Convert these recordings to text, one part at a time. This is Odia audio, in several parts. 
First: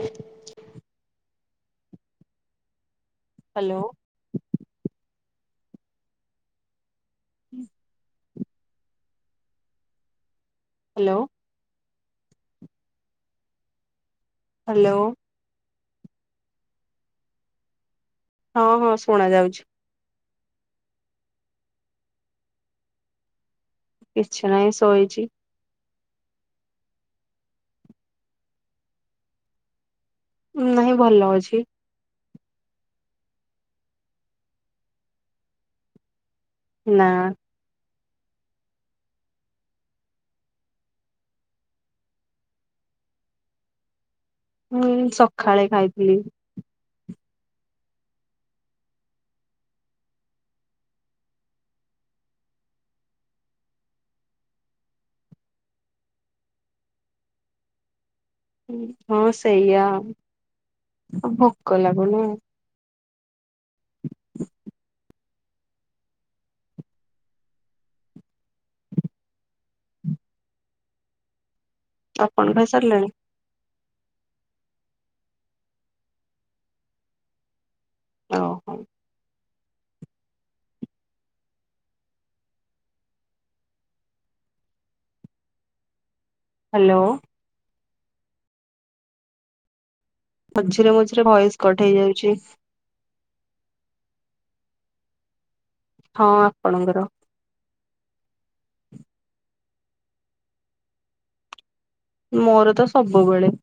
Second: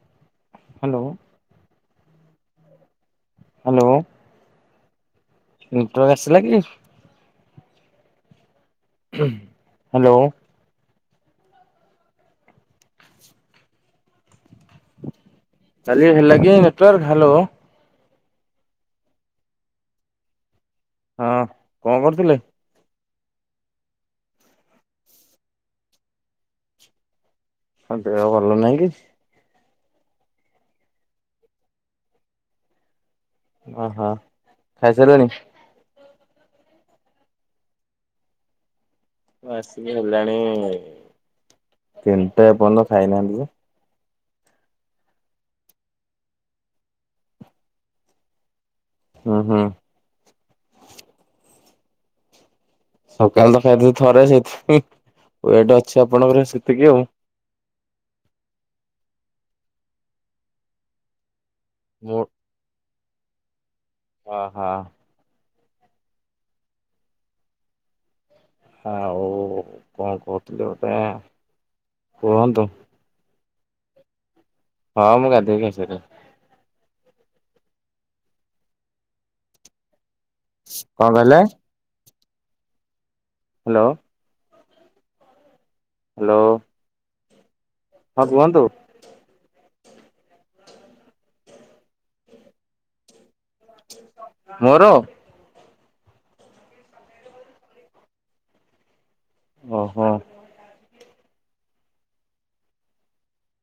ହୁଁ। ହ୍ୟାଲୋ। ହ୍ୟାଲୋ। ନେଟୱର୍ ଆସିଲା କି? ହୁଁ ହ୍ୟାଲୋ ହ୍ୟାଲୋ ହ୍ୟାଲୋ କାଲି ହେଲା କିି ନେଟୱାର୍କ ହ୍ୟାଲୋ। ହଁ ହଁ ଶୁଣା ଯାଉଛି। ହଁ କଣ କରୁଥିଲେ? କିଛି ନାହିଁ ଶୋଇଛି। ହଁ ଦେହ ଭଲ ନାହିଁ କି? ନାଇଁ ଭଲ ଅଛି। ଓହୋ ଖାଇସାରିଲଣି? ନା। ଆସିକି ହେଲାଣି ତିନିଟା ଏ ପର୍ଯ୍ୟନ୍ତ ଖାଇନାହାନ୍ତି କଣ। ହଁ ସକାଳେ ଖାଇଥିଲି। ହଁ ହୁଁ ସକାଳ ତ ଖାଇଥିଲେ ଥରେ ସେଇଥିପାଇଁ ୱଟ ଅଛି ଆପଣଙ୍କର ସେତିକି ଆଉ। ହଁ ସେଇଆ ଭୋକ ମୁଁ ଲାଗୁନି। ଓ ହଁ। ଆଉ କଣ କହୁଥିଲେ ଗୋଟେ। ଆପଣ କୁହନ୍ତୁ ଖାଇ ସାରିଲେଣି? ହଁ ମୁଁ ଗାଧେଇକି ଖାଇସାରିଲେଣି। ଓ ହଉ। କଣ କହିଲେ? ହ୍ୟାଲୋ ହ୍ୟାଲୋ ହ୍ୟାଲୋ ହଁ କୁହନ୍ତୁ। ମଝିରେ ମଝିରେ ଭଏସ କଟ ହେଇ ଯାଉଛି। ମୋର ହଁ ଆପଣଙ୍କର। ଓହୋ। ମୋର ତ ସବୁବେଳେ।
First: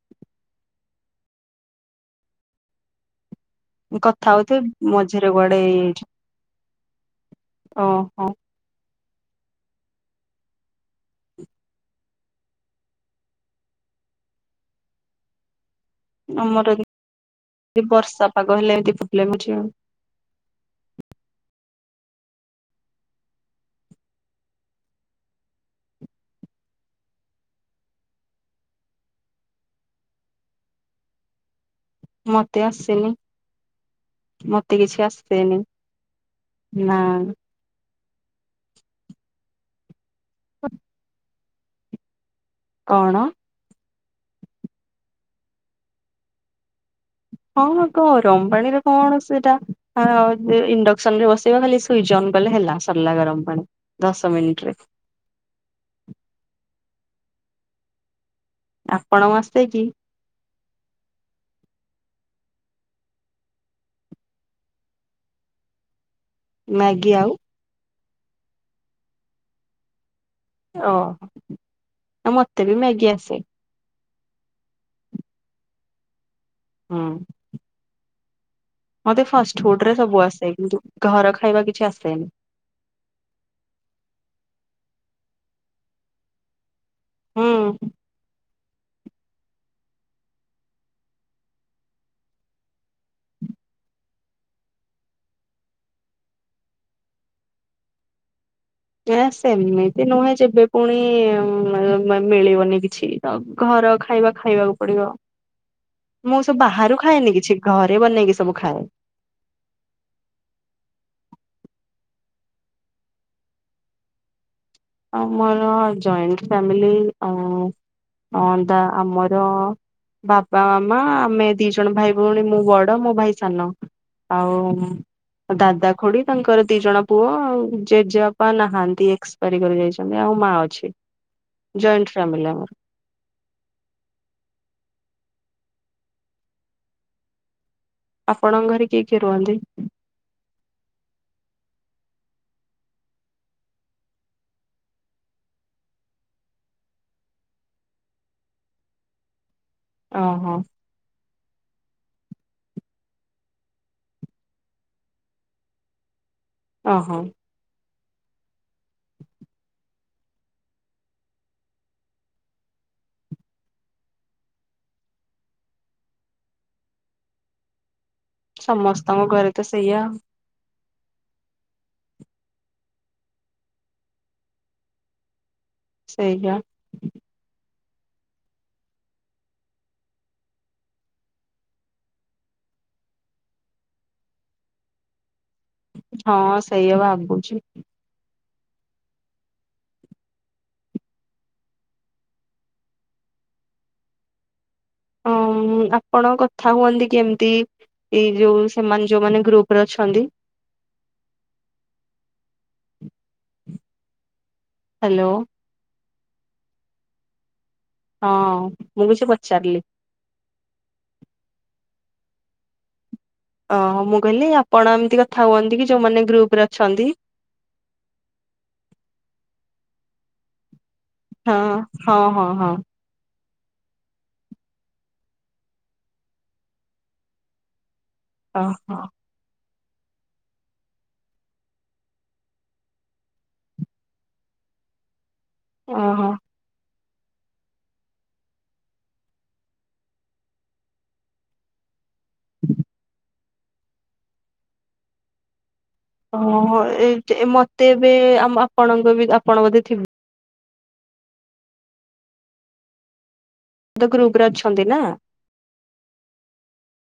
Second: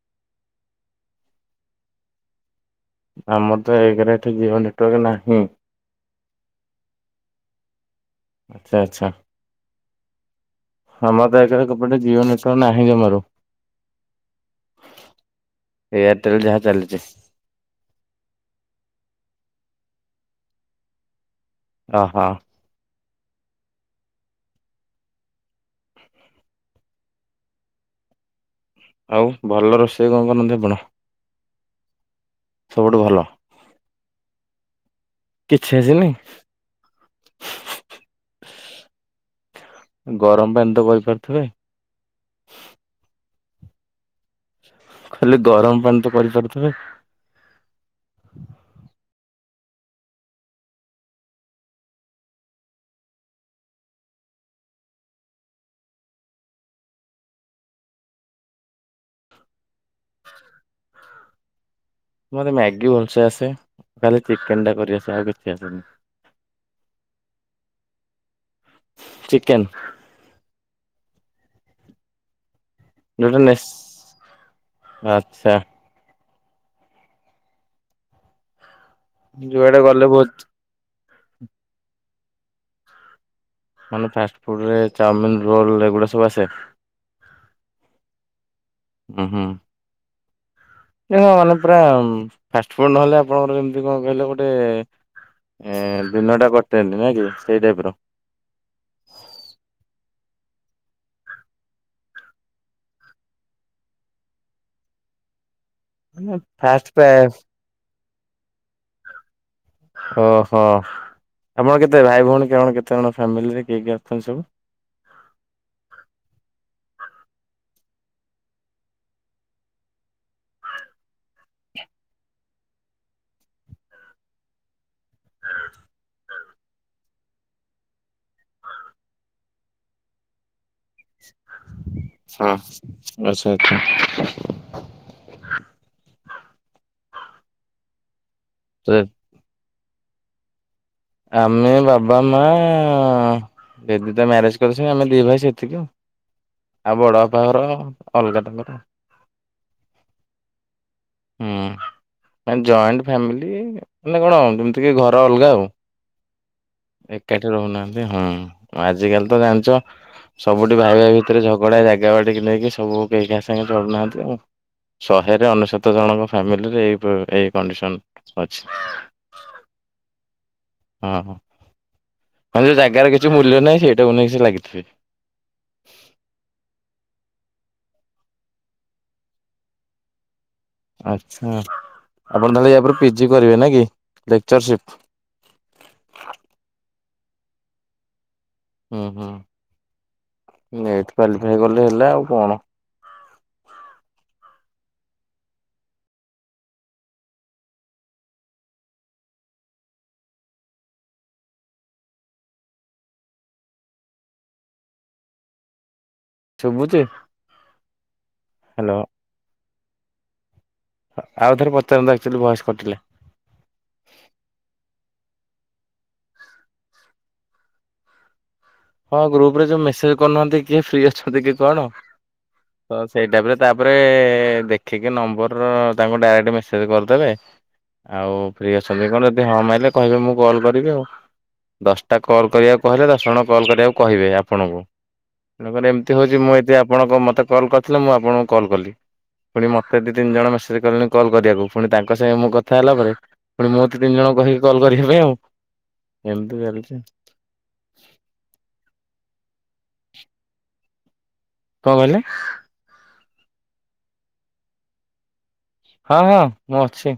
ଆମର। ତ ଏକରେ ଏଠି କଥା ଜିଓ ହଉଥିଲେ ନେଟୱାର୍କ ମଝିରେ ନାହିଁ। କୁଆଡେ ହେଇଯାଇଛି ଓହୋ। ଆଚ୍ଛା ଆଚ୍ଛା ହ ଆମର ତ ଏପଟେ ଜିଓ ନେଟୱାର୍କ ନାହିଁ ଜମାରୁ ଏୟାରଟେଲ ଯାହା ଆମର ଏମିତି ଚାଲିଛି। ବର୍ଷା ପାଗ ହେଲେ ଏମିତି ପ୍ରୋବେଲେମ ହେଉଛି ଆଉ ଓ ହଁ। ଆଉ ଭଲ ରୋଷେଇ କଣ କରନ୍ତି ଆପଣ? ମତେ ସବୁଠୁ ଆସେନି ଭଲ? ମତେ କିଛି ଆସେନି। କିଛି ଆସେନି। ନା ଗରମ ପାଣି ତ କରିପାରୁଥିବେ। କଣ? ଖାଲି ଗରମ ପାଣି ତ କରିପାରୁଥିବେ। ହଁ କଣ ଗରମ ପାଣିରେ କଣ ସେଟା ଇଣ୍ଡକ୍ସନ ରେ ବସେଇବ ଖାଲି। ସୁଇଜ ଅନ କଲେ ହେଲା ସରିଲା ଗରମ ପାଣି ଦଶ ମିନିଟରେ। ଆପଣଙ୍କୁ ଆସେ କି? ମତେ ମ୍ୟାଗି ଭଲସେ ଆସେ ଖାଲି ଚିକେନ ଟା କରିଆସେ ଆଉ କିଛି ଆସେନି। ମ୍ୟାଗି ଆଉ ଚିକେନ। ଓହୋ ମତେ ବି ମ୍ୟାଗି ଆସେ। ନୁଡୁନେଶ ଆଚ୍ଛା। ହୁଁ। ମତେ ଫାଷ୍ଟ ଯୁଆଡେ ଫୁଡ ରେ ଗଲେ ସବୁ ବହୁତ ଆସେ। କିନ୍ତୁ ଘର ଖାଇବା କିଛି ଆସେନି। ମାନେ ଫାଷ୍ଟଫୁଡ଼ ରେ ଚାଉମିନ ରୋଲ ଏଗୁଡ଼ା ସବୁ ଆସେ। ହୁଁ। ଉଁ ହୁଁ। ହ ମାନେ ପୁରା ଫାଷ୍ଟ ଫୁଡ ନହେଲେ ଆପଣଙ୍କର ଯେମିତି କଣ କହିଲେ ଗୋଟେ ଏ ଦିନଟା କଟେନି ନା କି ସେଇ ଟାଇପର। ଏ ସେମିତି ନୁହେଁ ଯେବେ ପୁଣି ମିଳିବନି କିଛି। ଘର ଖାଇବା ଖାଇବାକୁ ପଡିବ ମାନେ ମୁଁ ସବୁ ଫାଷ୍ଟ ବାହାରୁ ପ୍ରାୟ ଖାଏନି କିଛି। ଘରେ ବନେଇକି ସବୁ ଖାଏ। ଓହୋ ଆପଣ କେତେ ଭାଇ ଭଉଣୀ କଣ କେତେ ଜଣ ଫ୍ୟାମିଲିରେ କିଏ କିଏ ଅଛନ୍ତି ସବୁ? ଆଉ ମୋର ଜଏଣ୍ଟ ଫ୍ୟାମିଲି ଆଉ ଆମଦ ଆମର ବାପା ମାମା ଆମେ ଦି ଜଣ ଭାଇ ଭଉଣୀ ମୁଁ ବଡ ମୋ ଭାଇ ସାନ। ଆଉ ଦାଦା ଖୁଡି ତାଙ୍କର ଦି ଜଣ ପୁଅ ଆଉ ଜେଜେବାପା ନାହାନ୍ତି। ଏକ୍ସ ପାରି କରି ଯାଇଛନ୍ତି ଆଉ ମା ଅଛି। ଜଏଣ୍ଟ ଫ୍ୟାମିଲି ହଁ ଆମର ଆଛା ଆଛା। ଆପଣଙ୍କ ଘରେ କିଏ କିଏ ରୁହନ୍ତି? ଆମେ ବାବା ମା ବେବିତା ମ୍ୟାରେଜ କରିଚି ଆମେ ଦିଇ ଭାଇ ସେତିକି ଆଉ। ଆଉ ବଡ ବାପାଘର ଅଲଗା ତାଙ୍କର। ଓହୋ। ହୁଁ। ମାନେ ଜଏଣ୍ଟ ଫ୍ୟାମିଲି ହେଲେ କଣ ଯେମିତି କି ଘର ଅଲଗା ଆଉ। ଓହୋ ଏକାଠି ରହୁନାହାନ୍ତି ହଁ ଆଜିିକାଲି ତ ଜାଣିଚ ସବୁଠି ଭାଇ ଭାଇ ଭିତରେ ଝଗଡା ଜାଗା ବାଡିକି ନେଇକି ସବୁ କେହି କା ସାଙ୍ଗରେ ଚଳୁନାହାନ୍ତି ଆଉ। ଶହେରେ ଅନେଶତ ଜଣଙ୍କ ଫ୍ୟାମିଲିରେ ଏଇ ପ ଏଇ କଣ୍ଡିସନ। ଅଛି ସମସ୍ତଙ୍କ ଘରେ ତ ସେଇଆ। ହଁ ହଁ ମାନେ ଯୋଉ ଜାଗାର କିଛି ମୂଲ୍ୟ ନାହିଁ ସେଇଟାକୁ ନେଇକି ସେ ଲାଗିଥିବେ। ସେଇଆ। ଆଚ୍ଛା ଆପଣ ତାହେଲେ ୟାପରେ ପିଜି କରିବେ ନା କି ଲେକ୍ଚରସିପ୍। ହଁ ସେଇଆ ଭାବୁଚି। ଉଁ ହୁଁ ନେଟେ କ୍ଵାଲିଫାଇ କଲେ ହେଲା ଆଉ କଣ? ହୁଁ ଆପଣ କଥା ହୁଅନ୍ତି କେମିତି? ଏଇ ଯୋଉ ସେମାନେ ଯୋଉମାନେ ଗ୍ରୁପ ରେ ଅଛନ୍ତି। ହାଲୋ। ଶବୁଛି। ହଁ ମୁଁ କିଛି ପଚାରିଲି। ହ ଆଉଥରେ ପଚାରନ୍ତୁ ଆକ୍ଚୁଆଲି ଭୟସ କଟିଲା। ଓ ମୁଁ କହିଲି ଆପଣ ଏମିତି କଥା ହୁଅନ୍ତି କି ଯୋଉମାନେ ଗ୍ରୁପ ରେ ଅଛନ୍ତି? ହଁ ଗ୍ରୁପ ରେ ଯୋଉ ମେସେଜ କରୁନାହାନ୍ତି କିଏ ଫ୍ରି ଅଛନ୍ତି କି କଣ? ହଁ ସେଇଟାପରେ ତାପରେ ଦେଖିକି ନମ୍ବର ତାଙ୍କୁ ଡାଇରେକ୍ଟ ମେସେଜ କରିଦେବେ। ଆଉ ଫ୍ରି ଓହୋ ଅଛନ୍ତି କଣ? ହଁ ମାଇଲେ କହିବେ ମୁଁ କଲ୍ କରିବି ଆଉ ଦଶଟା କଲ୍ କରିବାକୁ ହେଲେ ଦଶଜଣ କଲ୍ କରିବାକୁ କହିବେ ଆପଣଙ୍କୁ ତେଣୁ କରି ଏମିତି ଓହୋ। ହଉଚି ମୁଁ ଯଦି ଆ ଆପଣଙ୍କ ମୋତେ କଲ୍ କରିଥିଲେ ମୁଁ ଆପଣଙ୍କୁ କଲ୍ କଲି। ପୁଣି ମତେ ଦିଇ ତିନି ଜଣ ମେସେଜ୍ କଲେଣି କଲ କରିବାକୁ ପୁଣି ତାଙ୍କ ସାଙ୍ଗେ ମୁଁ କଥା ହେଲା ପରେ ପୁଣି ମୋତେ ତିନି ଜଣଙ୍କୁ କହିକି କଲ କରିବା ପାଇଁ ଆଉ। ଓ ଏମିତି ହ ଚାଲିଛି। ଜେ ଏ ମତେ ଏବେ ଆମ ଆପଣଙ୍କ ବି ଆପଣ ବୋଧେ ଥିବୁ କଣ କହିଲେ? ତ ଗ୍ରୁପ ରେ ଅଛନ୍ତି ନା? ହଁ ହଁ ମୁଁ ଅଛି।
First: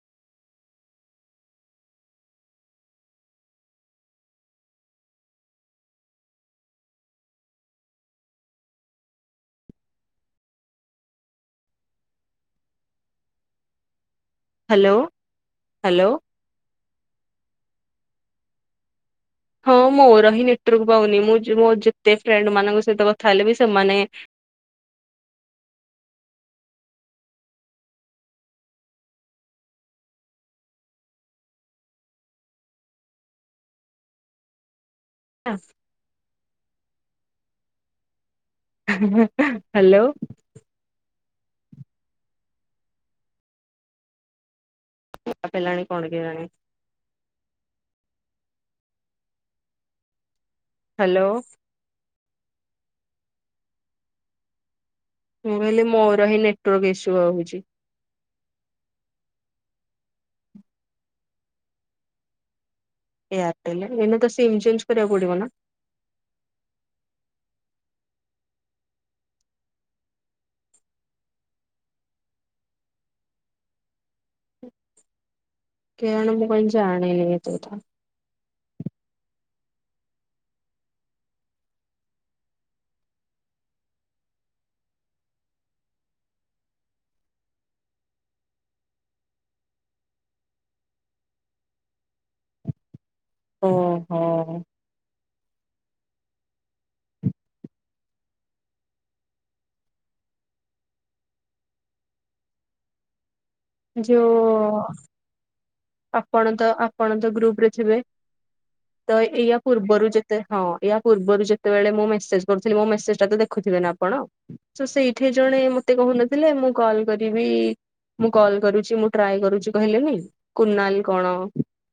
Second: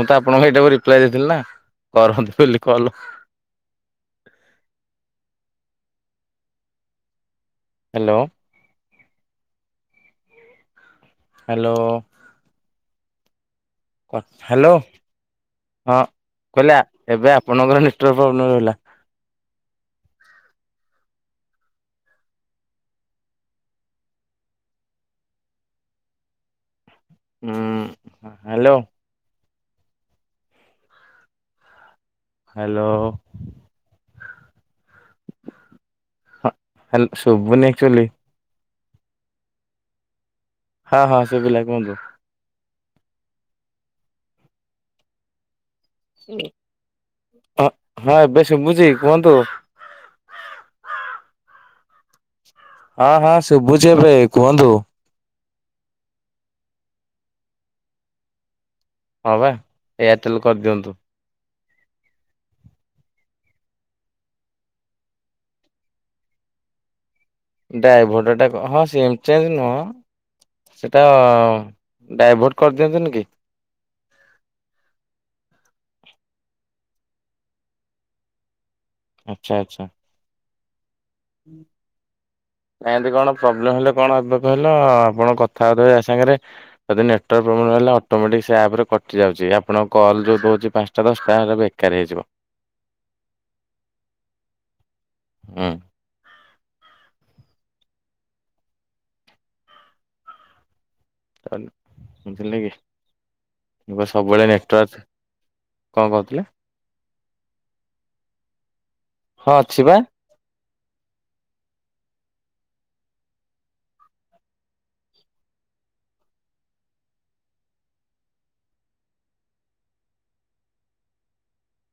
ମୁଁ ତ ଆପଣଙ୍କୁ ଏଇଟାକୁ ରିପ୍ଲାଏ ଦେଇଥିଲି ନା କରନ୍ତୁ ବୋଲି କଲ। ହ୍ୟାଲୋ। ହ୍ୟାଲୋ। ହ୍ୟାଲୋ ହଁ ହ୍ୟାଲୋ। କହିଲି ଏବେ ଆପଣଙ୍କର ନେଟୱାର୍କ ପ୍ରୋବ୍ଲେମ୍ ହେଲା। ହଁ ମୋର ହିଁ ନେଟୱାର୍କ ପାଉନି ମୁଁ ଜୋ ମୋ ଯେତେ ଫ୍ରେଣ୍ଡ ମାନଙ୍କ ସହିତ କଥା ହେଲେ ବି ସେମାନେ ହୁଁ ହ୍ୟାଲୋ। ହ୍ୟାଲୋ। ହସ୍ ହଁ ହଲ ଶୋଭୁନି ଏକକ୍ଚୁଲି। ହ୍ୟାଲୋ। ହଁ ହଁ ସୁବିଲା କୁହନ୍ତୁ। କାଟିଲାଣି କଣ କେଜାଣି। ହଁ ହଁ ଏବେ ସୁସୁଚି କୁହନ୍ତୁ। ହ୍ୟାଲୋ। ହଁ ହଁ ଶୁଭୁଛି ଏବେ କୁହନ୍ତୁ। ମୁଁ କହିଲି ମୋର ହିଁ ନେଟୱାର୍କ ଇସ୍ୟୁ ରଉଚି। ହଁ ବା ଏୟାରଟେଲ କରିଦିଅନ୍ତୁ। ଏୟାରଟେଲ ଏଇନା ତ ସିମ୍ ଚେଞ୍ଜ କରିବାକୁ ପଡିବ ନା? ଡାଇଭଟ ଟାକ ହଁ ସିମ୍ ଚେଞ୍ଜ ନୁହଁ ସେଇଟା ଡାଇଭର୍ଟ କରିଦିଅନ୍ତିନି କି? କେଜାଣି ମୁଁ କାଇଁ ଜାଣିନି ଏତେ କଥା। ଆଚ୍ଛା ଆଚ୍ଛା। ହୁଁ। ଆଁ ଏମିତି କଣ ପ୍ରୋବ୍ଲେମ ହେଲେ କଣ ହବ କହିଲ ଆପଣ କଥା ହବା ସାଙ୍ଗରେ ଯଦି ନେଟୱାର୍କ ପ୍ରୋବ୍ଲେମ୍ ହେଲା ଅଟୋମେଟିକ ସେ ଆପ ରେ କଟି ଯାଉଚି ଆପଣଙ୍କ କଲ୍ ଜୋଉ ଦଉଚି ପାଞ୍ଚଟା ଦଶଟା କାର ହୋଇଯିବ। ଓ ହୋ। ହୁଁ। ବୁଝିଲେ କି? ମୁଁ କହିଲି ସବୁବେଳେ ଯୋଉ ନେଟୱାର୍କ କଣ ଆପଣ କହୁଥିଲେ? ତ ଆପଣ ତ ଗ୍ରୁପ ରେ ଥିବେ ତ ଏଇ ହଁ ଆ ଅଛି ବା ପୂର୍ବରୁ ଯେ ତ ହଁ ୟା ପୂର୍ବରୁ ଯେତେବେଳେ ମୁଁ ମେସେଜ କରୁଥିଲି ମୋ ମେସେଜ ଟା ତ ଦେଖୁଥିବେ ନା ଆପଣ? ତ ସେଇଠେ ଜଣେ ମତେ କହୁନଥିଲେ ମୁଁ କଲ କରିବି କଲ କରୁଚି ମୁ ଟ୍ରାଏ କରଚି କହିଲେନି କୁନାଲ କଣ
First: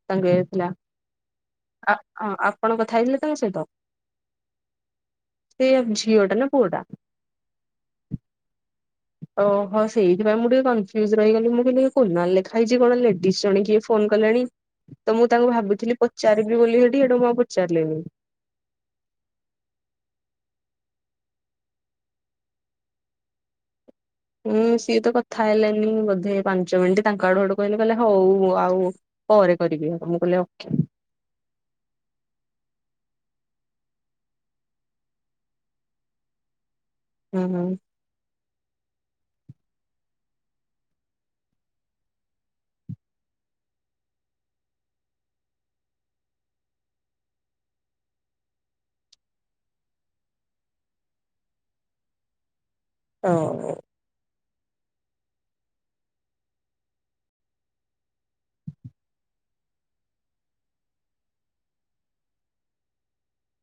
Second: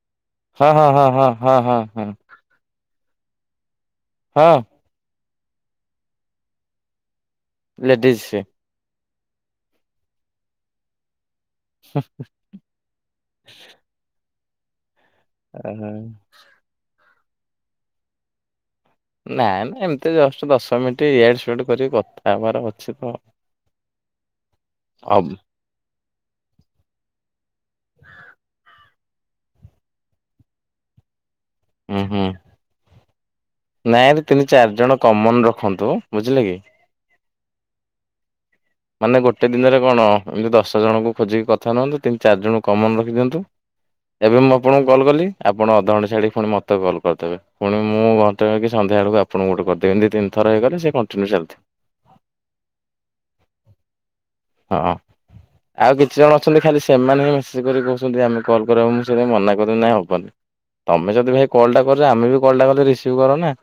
ତାଙ୍କ ଇଏ ଥିଲା ହଁ ହଁ ହଁ ହଁ ହଁ ହଁ ଆ ହଁ। ଆ ଆପଣ କଥା ହେଇଥିଲେ ତାଙ୍କ ସହିତ? ହଁ। ସିଏ ଝିଅ ଟା ନା ପୁଅ ଟା? ଲେଡିଜ ସେ। ଓ ହୋ ସେଇଥିପାଇଁ ମୁଁ ଟିକେ କନଫ୍ୟୁଜ ରହିଗଲି ମୁଁ କହିଲି ଏ କୁନାଲ ଲେ ଖାଇଚି କଣ ଲେଡିଜ ଜଣେ କିଏ ଫୋନ କଲେଣି ତ ମୁଁ ତାଙ୍କୁ ଓହୋ। ଭାବୁଥିଲି ପଚାରିବି ବୋଲି ସେଠି ସେଠୁ ମୁଁ ଆଉ ପଚାରିଲେନି। ନା ନା ଏମତି ଜଷ୍ଟ ଦଶ ମିନିଟ୍ ଇଆଡୁ ସିଆଡୁ କରିକି କଥା ହେବାର ଅଛି ତ। ହୁଁ, ସିଏ ତ ହବ କଥା ହେଲେନି ବୋଧେ। ପାଞ୍ଚ ମିନିଟ୍ ତାଙ୍କ ଆଡୁ ସେଉଠୁ କହିଲେ କହିଲେ ହଉ ଆଉ ପରେ କରିବି। ଆଉ ମୁଁ କହିଲି ଓକେ। ଉଁ, ହୁଁ ନାଇଁ ଏଠି ତିନି ଚାର ଜଣ କମନ୍ ରଖନ୍ତୁ ବୁଝିଲେ କି। ହଁ, ହଁ। ମାନେ ଗୋଟେ ଦିନରେ କଣ ଏମିତି ଦଶ ଜଣଙ୍କୁ ଖୋଜିକି କଥା ନିଅନ୍ତୁ। ତିନି ଚାରିଜଣଙ୍କୁ କମନ୍ ରଖିଦିଅନ୍ତୁ। ଏବେ ମୁଁ ଆପଣଙ୍କୁ କଲ୍ କଲି ଆପଣ ଅଧଘଣ୍ଟ ଛାଡ଼ିକି ପୁଣି ମୋତେ କଲ୍ କରିଦେବେ। ପୁଣି ମୁଁ ଘଣ୍ଟେ କି ସନ୍ଧ୍ୟାବେଳକୁ ଆପଣଙ୍କୁ ଗୋଟେ କରିଦେବି। ଏମତି ତିନ ଥର ହେଇଗଲେ ସେ କଣ୍ଟିନ୍ୟୁ ଚାଲିଥିବ। ଓ। ହଁ। ଆଉ କିଛି ଜଣ ଅଛନ୍ତି ଖାଲି ସେମାନେ ହିଁ ମେସେଜ୍ କରିକି କହୁଛନ୍ତି ଆମେ କଲ୍ କରାଅ, ମୁଁ ସେଟା ମନା କରେ ନାଇଁ ହବନି ତୋମେ ଯଦି ଭାଇ କଲ୍ ଟା କରିଚ, ଆମେ ବି କଲ୍ ଟା କଲେ ରିସିଭ୍ କର ନା।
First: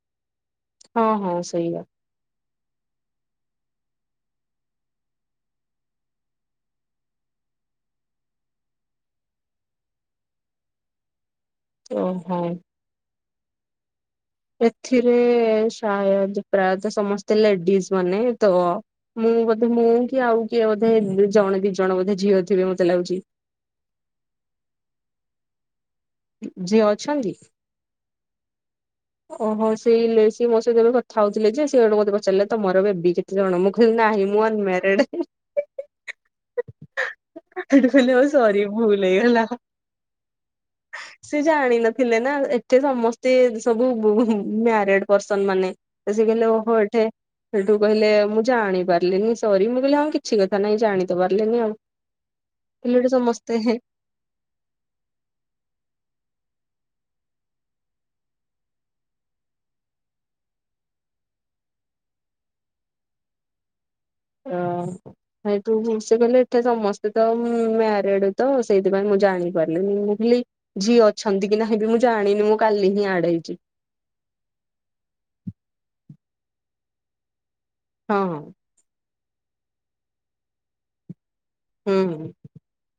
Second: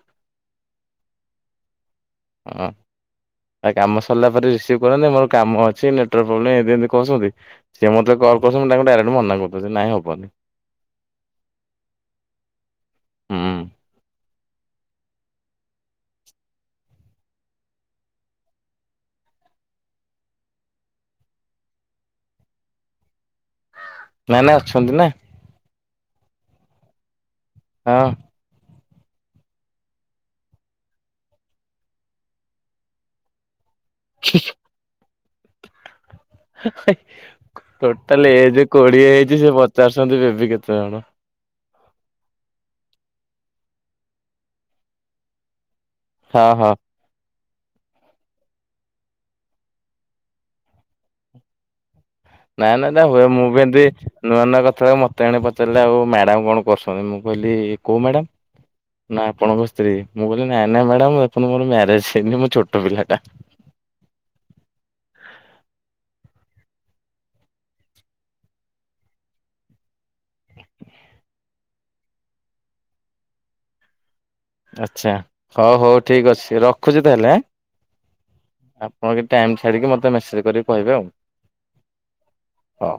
ହଁ, ହଁ ସେଇଆ। ଓ ଆଏ କାମ ସରିଲା ପରେ ରିସି ସିଭ୍ କରନ୍ତି, ମୋର କାମ ଅଛି ନେଟୱାର୍କ ପ୍ରୋବ୍ଲେମ୍ ଏମତି ଏମତି କହୁଛନ୍ତି। ସିଏ ମୋତ କଲ୍ କରୁଛନ୍ତି ମୁଁ ତାଙ୍କୁ ଡାଇରେକ୍ଟ ମନା କରଦଉଛି ନାହିଁ ହବନି। ଓ ହଁ। ହୁଁ। ଏଥିରେ ସାଏଦ୍ ପ୍ରାୟତ ସମସ୍ତେ ଲେଡିସ୍ ମାନେ ତ ମୁଁ ବୋଧେ ମୁଁ କି ଆଉ କିଏ ବୋଧେ ଜଣେ ଦି ଜଣ ବୋଧେ ଝିଅ ଥିବେ ମୋତେ ଲାଗୁଛି। ନା ନା ଅଛନ୍ତି ନା। ଝିଅ ଅଛନ୍ତି? ହଁ। ଓହୋ, ସେଇ ଲେ-ସିଏ ମୋ ସହିତ ଏବେ କଥା ହଉଥିଲେ ଯେ, ସିଏ ସେଉଠୁ ମୋତେ ପଚାରିଲେ ତୋମର ବେବି କେ ତେ ଜଣ ମୁଁ କହିଲି ନାହିଁ ମୁଁ ଅନମ୍ୟାରଡେ। ସେଠୁ କହିଲେ ଆଉ ଟୋଟାଲ ସରି ଏଜ୍ ଭୁଲ କୋଡିଏ ହେଇଛି ସିଏ ପଚାରୁଛନ୍ତି ଏବି କେତେ ଜଣ। ସିଏ ଜାଣିନଥିଲେ ନା ଏଠି ସମସ୍ତେ ସବୁ ବୁ-ମ୍ୟାରେଡ୍ ପର୍ସନ୍ ମାନେ। ତ ସିଏ କହିଲେ ହଁ ହଁ। ଓହୋ ଏଠେ ସେଠୁ କହିଲେ ମୁଁ ଜାଣି ପାରିଲିନି ସରି, ମୁଁ କହିଲି ହଁ କିଛି କଥା ନାହିଁ ଜାଣି ତ ପାରିଲେନି ଆଉ। ନା, ନା, କହିଲେ ନା ଏଠି ହୁଏ ମୁଁ ସମସ୍ତେ ବି ହେ ଏମତି ନୂଆ ନୂଆ କଥା ମୋତେ ମାନେ ପଚାରିଲେ ଆଉ ମ୍ୟାଡାମ୍ କଣ କରୁଛନ୍ତି? ମୁଁ କହିଲି କୋଉ ମ୍ୟାଡ଼ାମ୍? ନା ଆପଣଙ୍କ ସ୍ତ୍ରୀ, ମୁଁ କହିଲି ନା, ନା, ମ୍ୟାଡାମ୍ ମୋ ଏପନ୍ତ ମୋର ମ୍ୟାରେଜ୍ ହେଇନି ମୁଁ ଛୋଟ ପିଲା ଟା। ଓ ହୋ। ସେଠୁ ମୁଁ ସେ କହିଲେ ଏଠି ସମସ୍ତେ ତ ମ୍ୟାରେଡ୍ ତ ସେଇଥିପାଇଁ ମୁଁ ଜାଣିପାରିଲିନି। ମୁଁ କହିଲି ଝିଅ ଅଛନ୍ତି କି ନାହିଁ ବି ମୁଁ ଜାଣିନି ମୁଁ କାଲି ହିଁ ଆଡ଼୍ ହେଇଚି। ଆଚ୍ଛା ହଉ ହଉ ଠିକ୍ ଅଛି ରଖୁଛି ତାହେଲେ ଆଁ,। ହଁ, ହଁ। ଆପଣ ବି ଟାଇମ୍ ଛାଡିକି ମୋତେ ମେସେଜ୍ କରିକି କହିବେ ଆଉ। ହୁଁ, ହୁଁ। ହୋ।